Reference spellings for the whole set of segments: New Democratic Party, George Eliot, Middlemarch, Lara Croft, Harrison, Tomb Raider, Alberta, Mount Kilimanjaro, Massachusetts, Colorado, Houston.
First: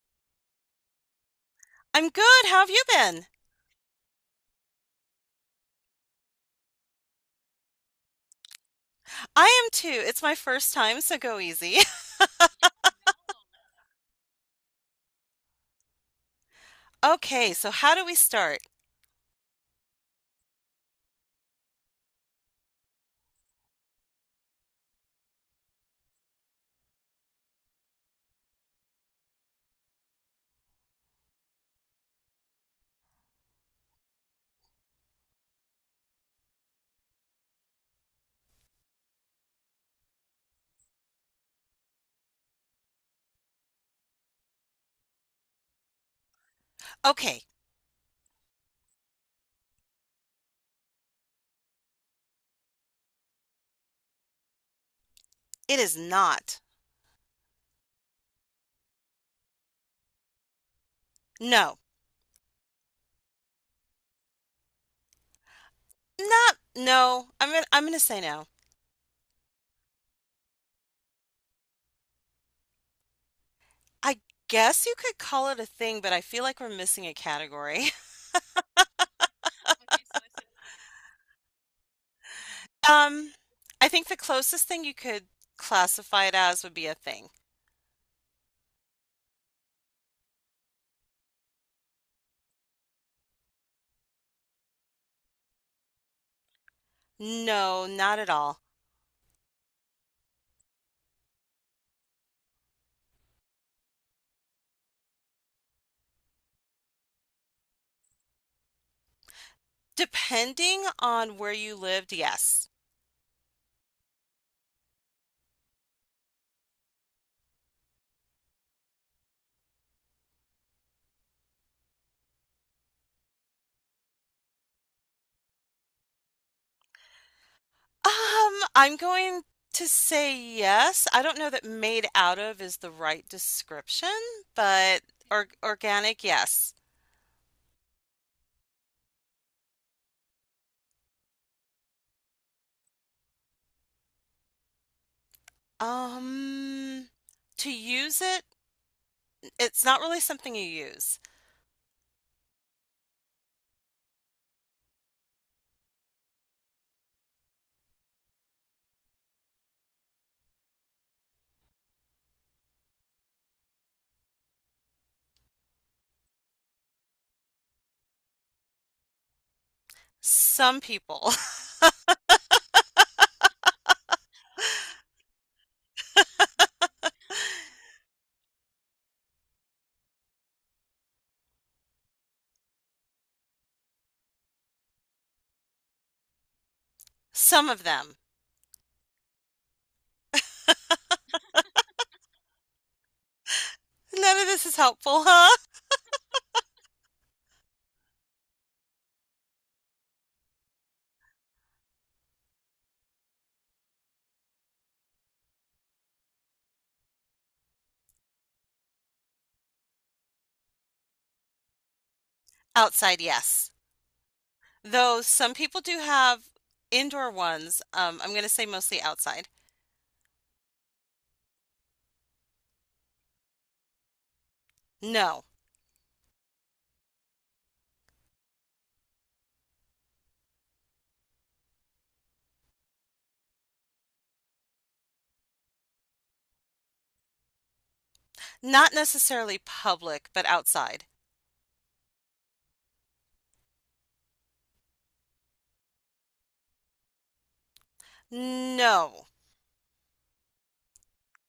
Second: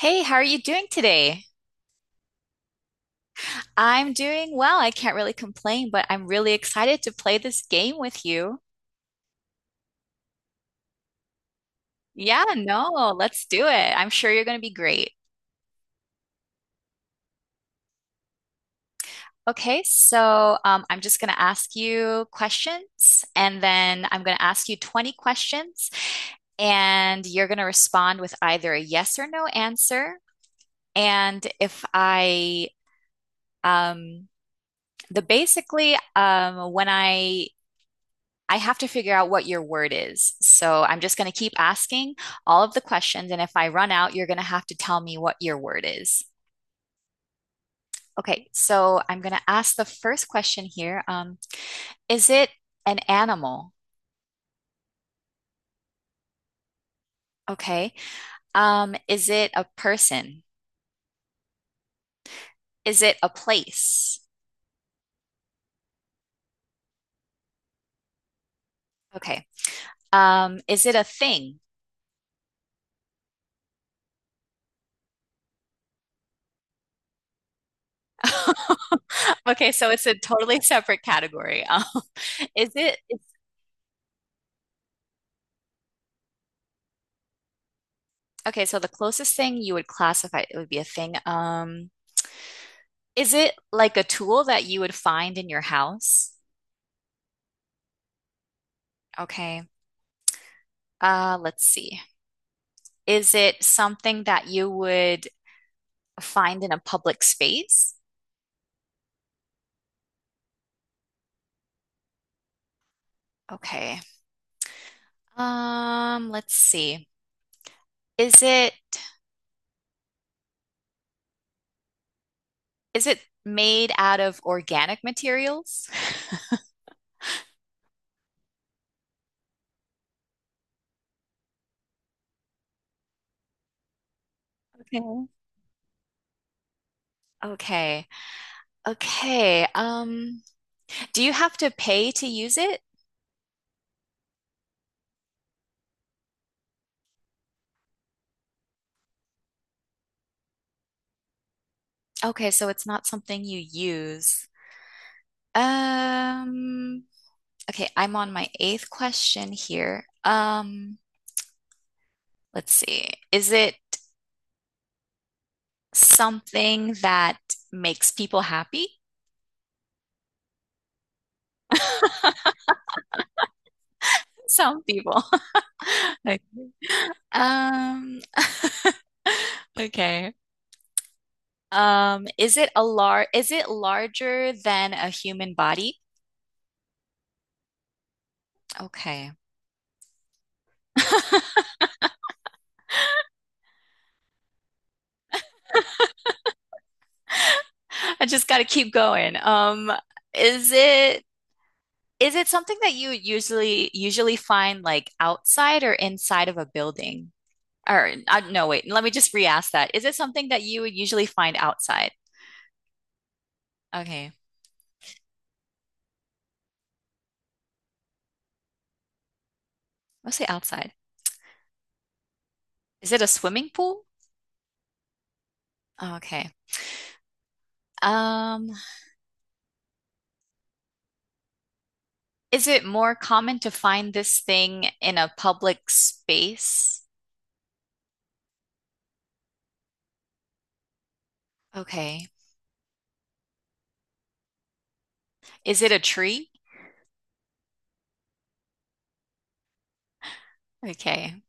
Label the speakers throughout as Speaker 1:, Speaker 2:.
Speaker 1: Hey, how are you doing today?
Speaker 2: I'm good. How have you been?
Speaker 1: I'm doing well. I can't really complain, but I'm really excited to play this game with you.
Speaker 2: I am too. It's my first time, so go easy.
Speaker 1: Yeah, no, let's do it. I'm sure you're going to be great.
Speaker 2: Okay, so how do we start?
Speaker 1: Okay, so I'm just going to ask you questions, and then I'm going to ask you 20 questions, and you're going to respond with either a yes or no answer. And if I, um, the basically, when I have to figure out what your word is. So I'm just going to keep asking all of the questions. And if I run out, you're going to have to tell me what your word is.
Speaker 2: Okay,
Speaker 1: Okay, so I'm going to ask the first question here. Is it an animal?
Speaker 2: it is not.
Speaker 1: Okay. Is it a person?
Speaker 2: No.
Speaker 1: Is it a place?
Speaker 2: Not no. I'm gonna say no.
Speaker 1: Okay. Is it a thing?
Speaker 2: I guess you could call it a thing, but I feel like we're missing a category.
Speaker 1: Okay, so it's a totally separate category. Is it,
Speaker 2: Um, I think the closest thing you could classify it as would be a thing.
Speaker 1: okay, so the closest thing you would classify it would be a thing. Is it like a tool that you would find in your house?
Speaker 2: No, not at all.
Speaker 1: Okay. Let's see. Is it something that you would find in a public space?
Speaker 2: Depending on where you lived, yes.
Speaker 1: Okay. Let's see. Is it is it made out of organic materials?
Speaker 2: I'm going to say yes. I don't know that made out of is the right description,
Speaker 1: Okay.
Speaker 2: but or organic, yes.
Speaker 1: Okay. Okay. Do you have to pay to use it?
Speaker 2: Um, to use it, it's not really something you use.
Speaker 1: Okay, so it's not something you use. Um, Okay, I'm on my eighth question here. Let's see. Is it something that makes people happy?
Speaker 2: Some people,
Speaker 1: Some people. Okay. Um, okay. Um, is it larger than a human body?
Speaker 2: some of them.
Speaker 1: Okay. I
Speaker 2: None of this is helpful, huh?
Speaker 1: just gotta keep going. Is it is it something that you usually find like outside or inside of a building? Or no, wait. Let me just re-ask that. Is it something that you would usually find outside?
Speaker 2: Outside, yes.
Speaker 1: Okay,
Speaker 2: Though some people do have indoor ones. I'm going to say mostly outside.
Speaker 1: let's say outside. Is it a swimming pool?
Speaker 2: No,
Speaker 1: Oh, okay. Um, is it more common to find this thing in a public space?
Speaker 2: not necessarily public, but outside.
Speaker 1: Okay. Is it a tree?
Speaker 2: No.
Speaker 1: Okay.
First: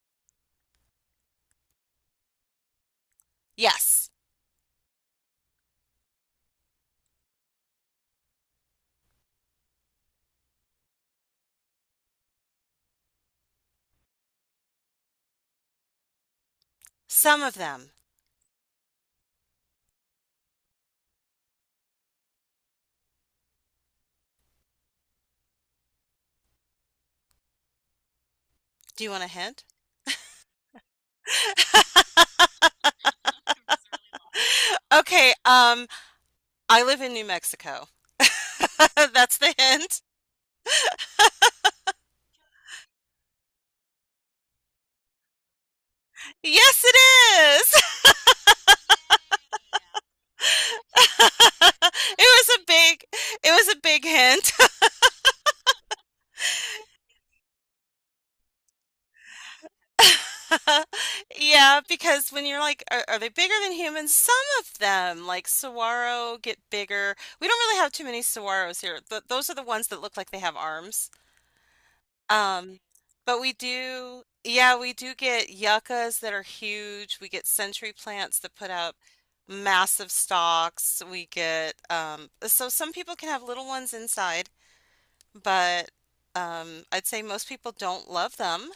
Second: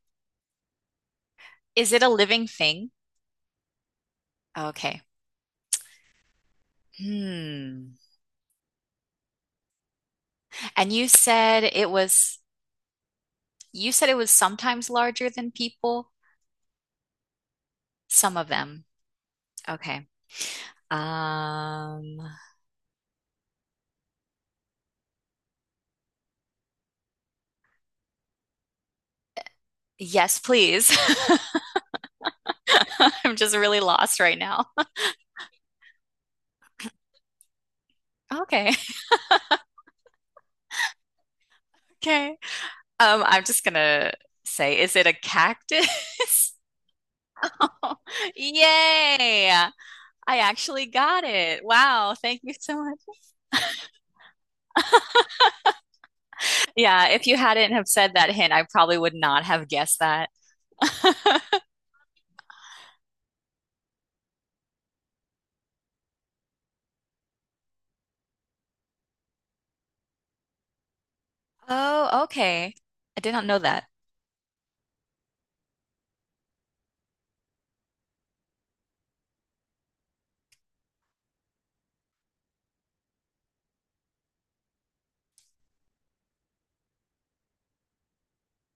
Speaker 1: Is it a living thing?
Speaker 2: Yes.
Speaker 1: Okay. Hmm. And you said it was you said it was sometimes larger than people,
Speaker 2: Some of them.
Speaker 1: some of them. Okay. Um,
Speaker 2: Do you want a hint?
Speaker 1: Yes, please. I'm just really lost right now.
Speaker 2: Okay, I live in New Mexico.
Speaker 1: Okay.
Speaker 2: That's the hint.
Speaker 1: Okay. I'm just gonna say, is it a cactus?
Speaker 2: Yes, it is.
Speaker 1: Yay! I actually got it. Wow,
Speaker 2: It
Speaker 1: thank you
Speaker 2: was a
Speaker 1: so much.
Speaker 2: big, it was a big hint.
Speaker 1: Yeah, if you hadn't have said that hint, I probably would not have guessed that.
Speaker 2: Yeah, because when you're like, are they bigger than humans? Some of them, like saguaro, get bigger. We don't really have too many saguaros here. Th Those are the ones that look like they have arms.
Speaker 1: Oh, okay.
Speaker 2: Um,
Speaker 1: I did
Speaker 2: but
Speaker 1: not
Speaker 2: we
Speaker 1: know that.
Speaker 2: do, yeah, we do get yuccas that are huge. We get century plants that put out massive stalks. We get, so some people can have little ones inside, but I'd say most people don't love them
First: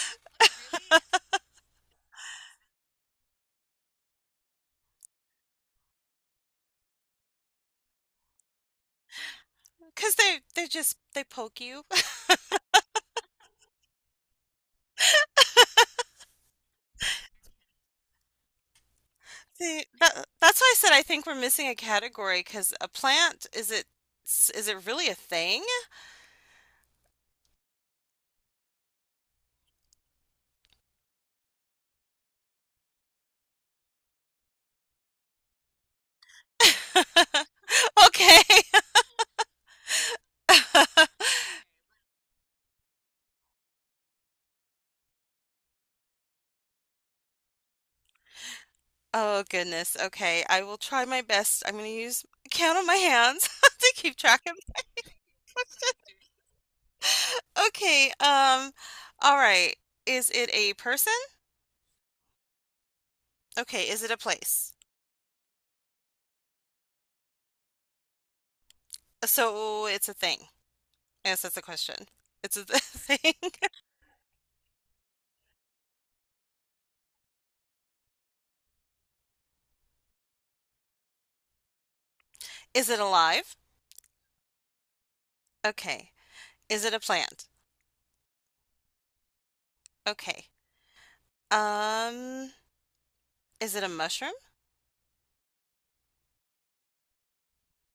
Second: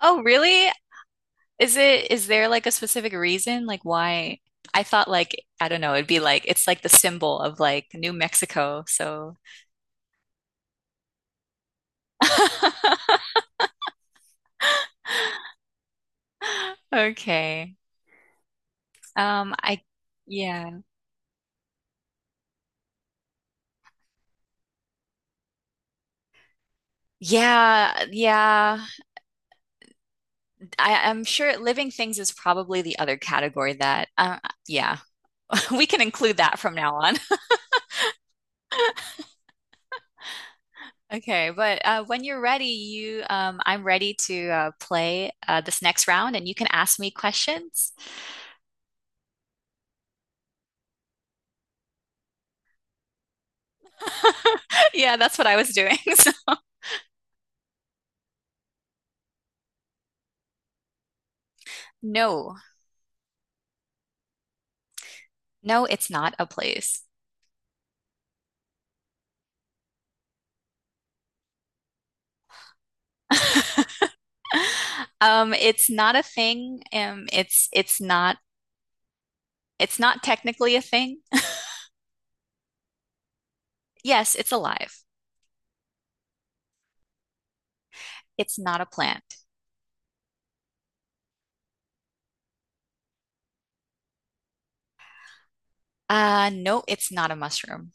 Speaker 1: Oh, really? Is it, is there like a specific reason? Like why? I thought like, I don't know, it'd be like, it's like the symbol of like New Mexico. So
Speaker 2: because they just they poke you.
Speaker 1: Okay. Um, I,
Speaker 2: See, that's
Speaker 1: yeah.
Speaker 2: why I said I think we're missing a category because a plant is it, is it really a thing?
Speaker 1: Yeah, yeah. I'm sure living things is probably the other category that, yeah, we can include that from now on.
Speaker 2: Okay.
Speaker 1: Okay, but when you're ready, I'm ready to play this next round and you can ask me questions.
Speaker 2: Oh goodness. Okay. I will try my best. I'm gonna use count on my hands to keep track of the
Speaker 1: Yeah, that's what I was
Speaker 2: question.
Speaker 1: doing. So-
Speaker 2: Okay. All right. Is it a person?
Speaker 1: No,
Speaker 2: Okay. Is it a place?
Speaker 1: no, it's not a place.
Speaker 2: So it's a thing. Yes, that's the question. It's a thing.
Speaker 1: It's not a thing. Um, it's not technically a thing.
Speaker 2: Is it alive?
Speaker 1: Yes, it's alive.
Speaker 2: Okay. Is it a plant?
Speaker 1: It's not a plant.
Speaker 2: Okay. Um, is it a mushroom?
Speaker 1: No, it's not a mushroom.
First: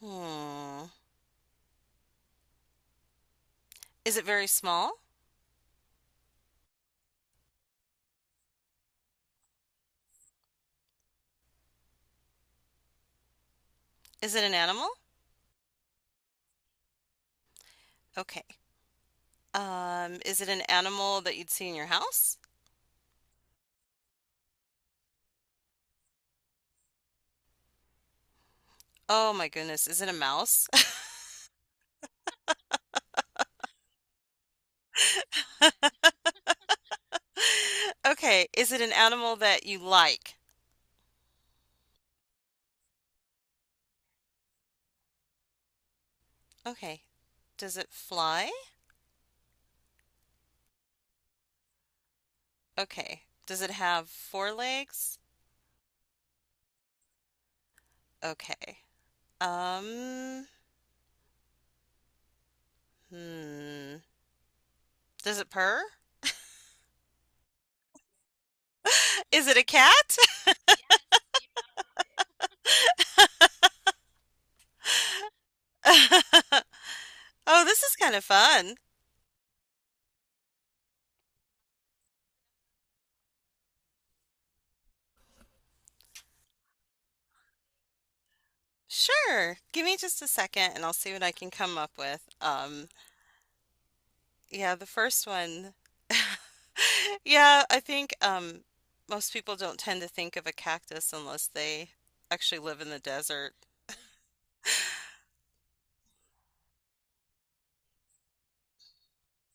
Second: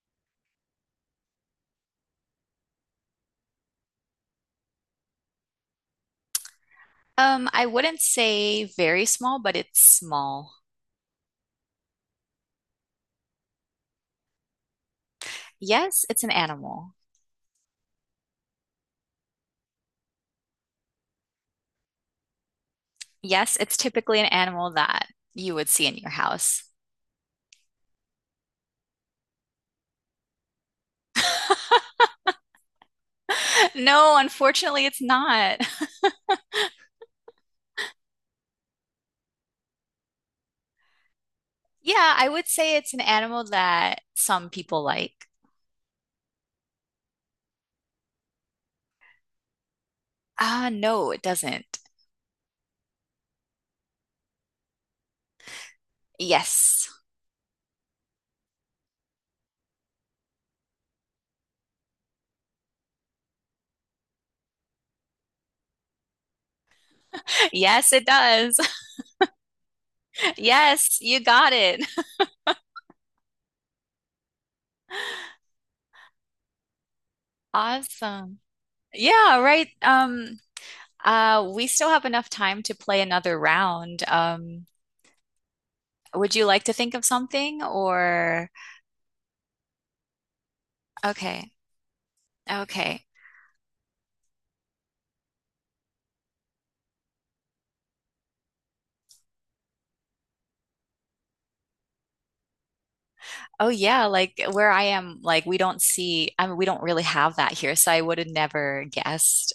Speaker 2: Hmm. Is it very small?
Speaker 1: I wouldn't say very small, but it's small.
Speaker 2: Is it an animal?
Speaker 1: Yes, it's an animal.
Speaker 2: Okay. Is it an animal that you'd see in your house?
Speaker 1: Yes, it's typically an animal that you would see in your house.
Speaker 2: Oh my goodness, is it a mouse?
Speaker 1: No, unfortunately, it's not.
Speaker 2: Okay, is it an animal that you like?
Speaker 1: Yeah, I would say it's an animal that some people like.
Speaker 2: Okay. Does it fly?
Speaker 1: Ah, no, it doesn't.
Speaker 2: Okay. Does it have four legs?
Speaker 1: Yes.
Speaker 2: Okay. Um, hmm. Does it purr?
Speaker 1: Yes, it does.
Speaker 2: Is it a cat?
Speaker 1: Yes, you got it.
Speaker 2: Oh, this is kind of
Speaker 1: Awesome.
Speaker 2: fun.
Speaker 1: Yeah, right. We still have enough time to play another round. Would you like to think of something or
Speaker 2: Sure. Give me just a second and I'll see what I can
Speaker 1: okay,
Speaker 2: come up with.
Speaker 1: okay.
Speaker 2: Yeah, the first one yeah, I think most people don't tend to think of a cactus unless they actually live in the desert.
Speaker 1: Oh yeah, like where I am, like we don't see, I mean, we don't really have that here, so I would have never guessed.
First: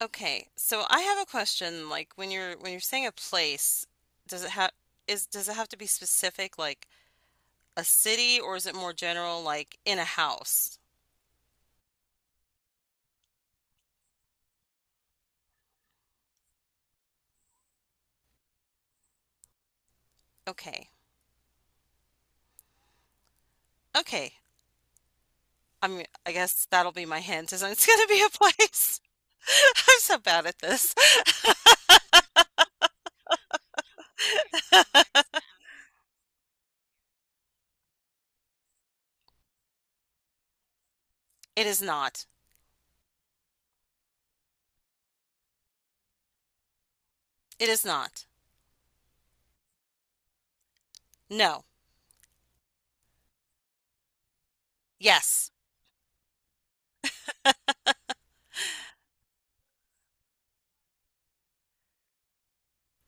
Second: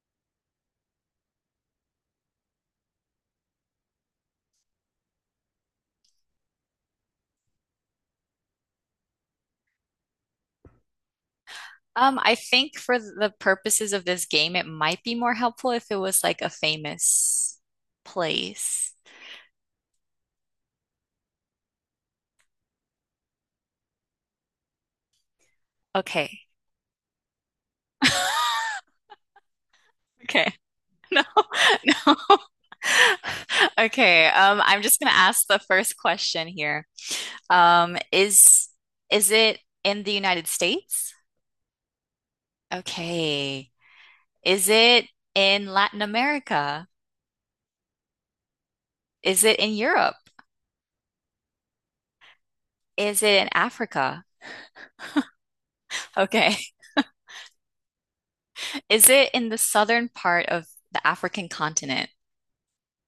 Speaker 2: Okay, so I have a question. Like when you're saying a place, does it have is does it have to be specific, like a city, or is it more general, like in a house?
Speaker 1: I think for the purposes of this game, it might be more helpful if it was like a famous place.
Speaker 2: Okay, okay. I
Speaker 1: Okay.
Speaker 2: guess that'll be my hint. Is it's gonna be a place. I'm so bad
Speaker 1: Okay.
Speaker 2: at this.
Speaker 1: No, no. Okay, I'm just gonna ask the first question here. Um, is is it in the United States?
Speaker 2: It is not.
Speaker 1: Okay. Is it in Latin America?
Speaker 2: It is not.
Speaker 1: Is it in Europe?
Speaker 2: No.
Speaker 1: Is it in Africa?
Speaker 2: Yes.
Speaker 1: Okay. Is it in the southern part of the African continent?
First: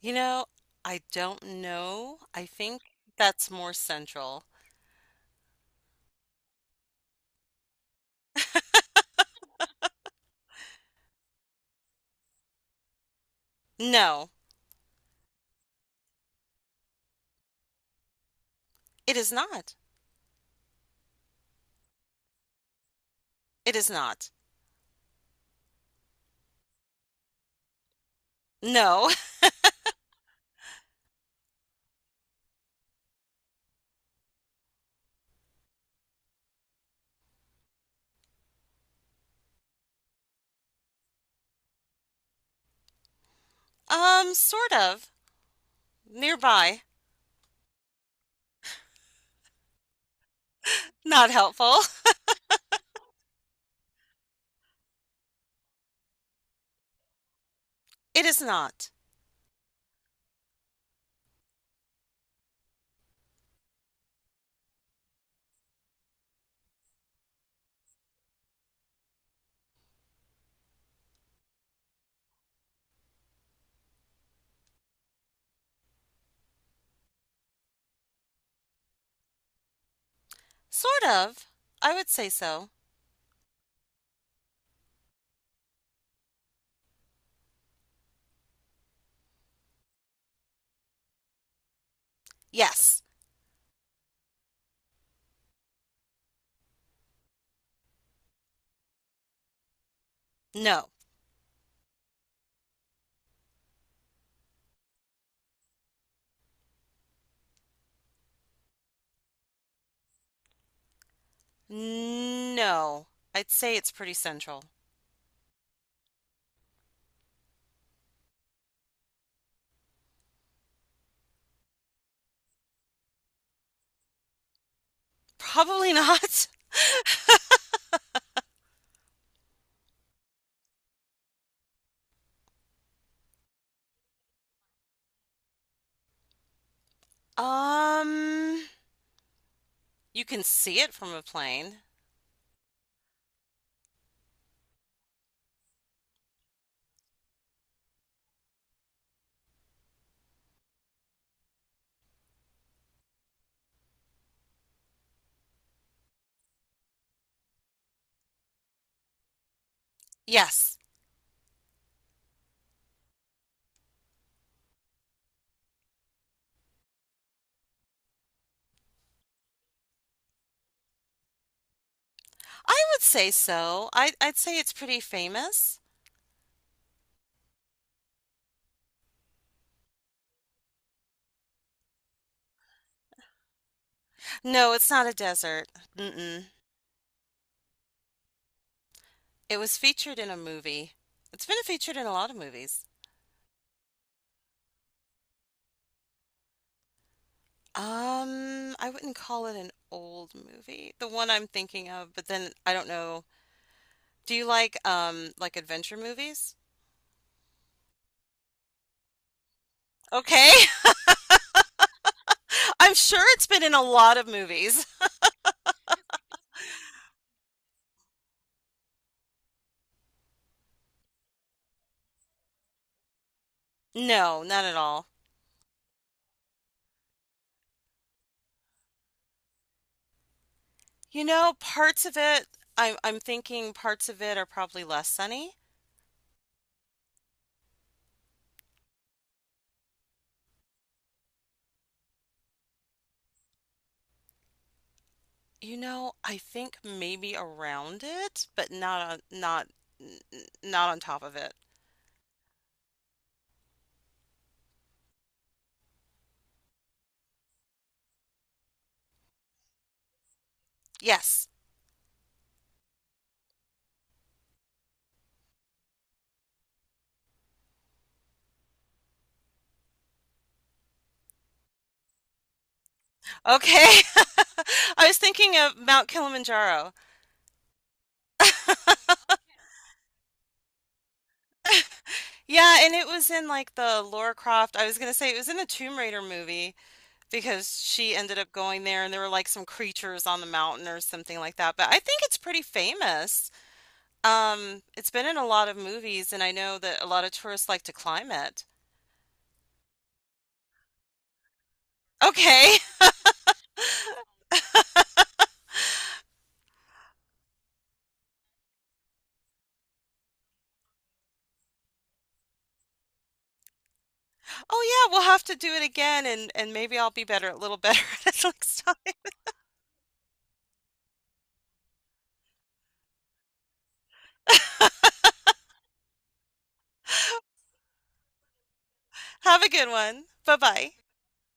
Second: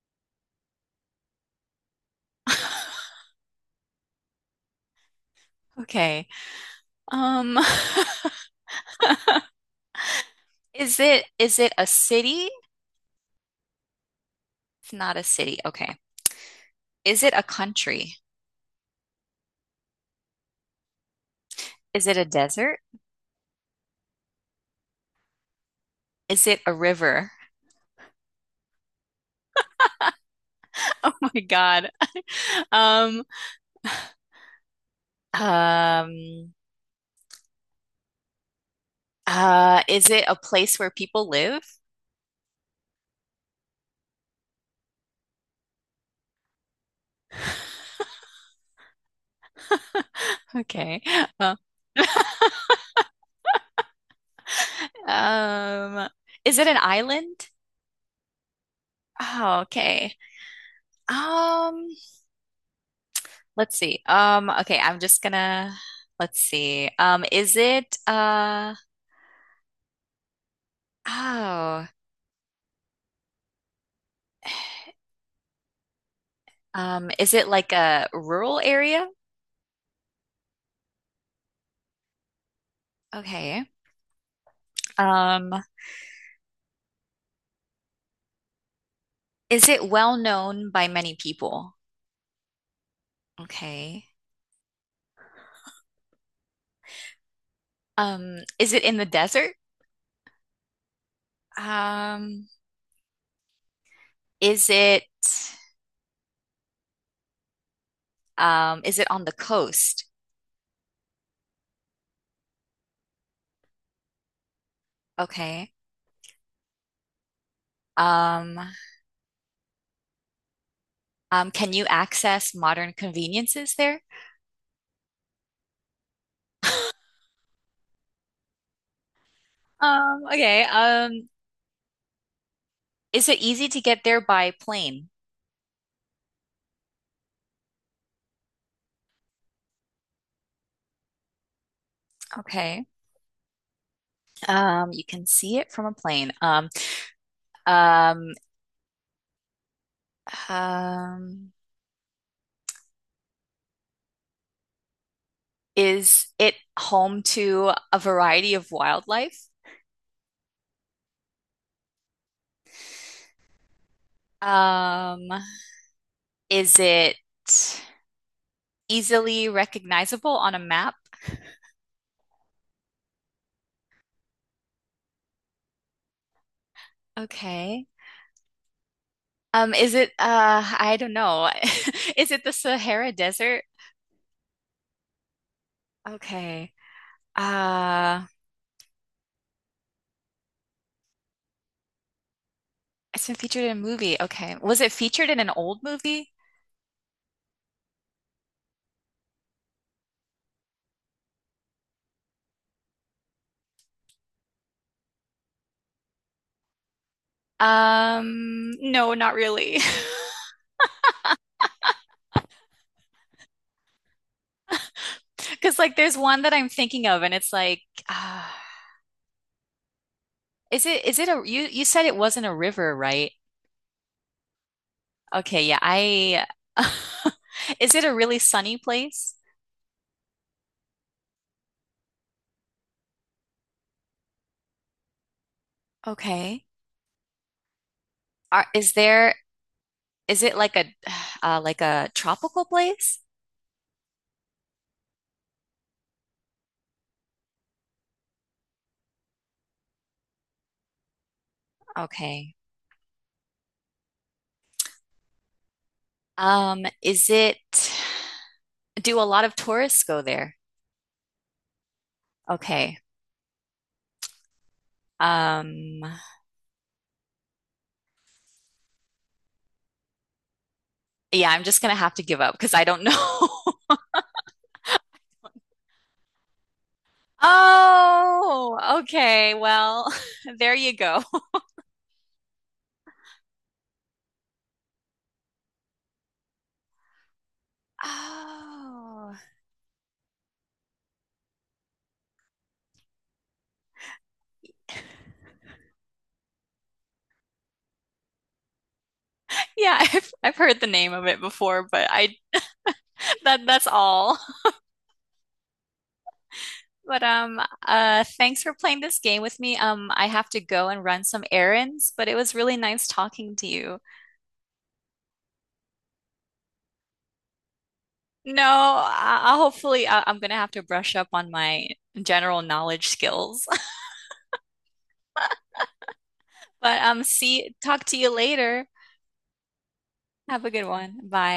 Speaker 2: You know, I don't know. I think that's more central.
Speaker 1: Okay. Um, is it a city?
Speaker 2: No,
Speaker 1: It's not a city. Okay. Is it a country?
Speaker 2: it is not.
Speaker 1: Is it a desert?
Speaker 2: It is not.
Speaker 1: Is it a river?
Speaker 2: No.
Speaker 1: Oh my God. Um, um, is it a place where people live?
Speaker 2: Sort of. Nearby.
Speaker 1: Okay.
Speaker 2: Not
Speaker 1: Uh,
Speaker 2: helpful.
Speaker 1: um, is it an island?
Speaker 2: It is not.
Speaker 1: Oh, okay. Um, let's see. Okay, I'm just gonna let's see. Is it uh oh, Is it like a rural area?
Speaker 2: Sort of. I would say so.
Speaker 1: Okay. Um, is it well known by many people?
Speaker 2: Yes.
Speaker 1: Okay. Is it in the desert?
Speaker 2: No.
Speaker 1: Um, is it is it on the coast?
Speaker 2: No. I'd say it's pretty central.
Speaker 1: Okay. Um, can you access modern conveniences there?
Speaker 2: Probably not.
Speaker 1: Okay. Is it easy to get there by plane?
Speaker 2: Um, you can see it from a plane.
Speaker 1: Okay. You can see it from a plane. Um, um, is it home to a variety of wildlife?
Speaker 2: Yes.
Speaker 1: Um, is it easily recognizable on a map?
Speaker 2: I would say so. I'd say it's pretty famous.
Speaker 1: Okay. Is it I don't know. Is it the Sahara Desert?
Speaker 2: No, it's not a desert. Mm-mm.
Speaker 1: Okay. Uh
Speaker 2: It was featured in a movie. It's been featured in a lot of movies.
Speaker 1: it's been featured in a movie. Okay. Was it featured in an old movie?
Speaker 2: I wouldn't call it an old movie, the one I'm thinking of, but then I don't know. Do you like adventure movies?
Speaker 1: No, not really.
Speaker 2: Okay. I'm sure it's been in a lot of movies.
Speaker 1: Because like there's one that I'm thinking of and it's like uh, is it a you said it wasn't a river, right?
Speaker 2: No, not at all.
Speaker 1: Okay, yeah. I Is it a really sunny place?
Speaker 2: You know, parts of it, I'm thinking parts of it are probably less sunny.
Speaker 1: Okay. Are, is there Is it like a like a tropical place?
Speaker 2: You know, I think maybe around it, but not n- n- not on top of it.
Speaker 1: Okay. Is it do a lot of tourists go there?
Speaker 2: Yes.
Speaker 1: Okay. Um, yeah, I'm just gonna have to give up because I don't know.
Speaker 2: Okay. I was thinking of Mount Kilimanjaro.
Speaker 1: Oh, okay. Well, there you go.
Speaker 2: Yeah, and it was in like the Lara Croft. I was gonna say it was in the Tomb Raider movie because she ended up going there and there were
Speaker 1: Oh,
Speaker 2: like some creatures on the mountain or something like that. But I think it's pretty famous. It's been in a lot of movies and I know that a lot of tourists like to climb it.
Speaker 1: yeah, I've heard the name of it before, but I
Speaker 2: Okay.
Speaker 1: that that's all. But thanks for playing this game with me. I have to go and run some errands, but it was really nice talking to you.
Speaker 2: Oh yeah, we'll have to do it again and maybe I'll be better a little better at
Speaker 1: No,
Speaker 2: next time.
Speaker 1: I- Hopefully I'm gonna have to brush up on my general knowledge skills. But see, talk to you later.
Speaker 2: Have a good one.
Speaker 1: Have a good
Speaker 2: Bye-bye.
Speaker 1: one. Bye.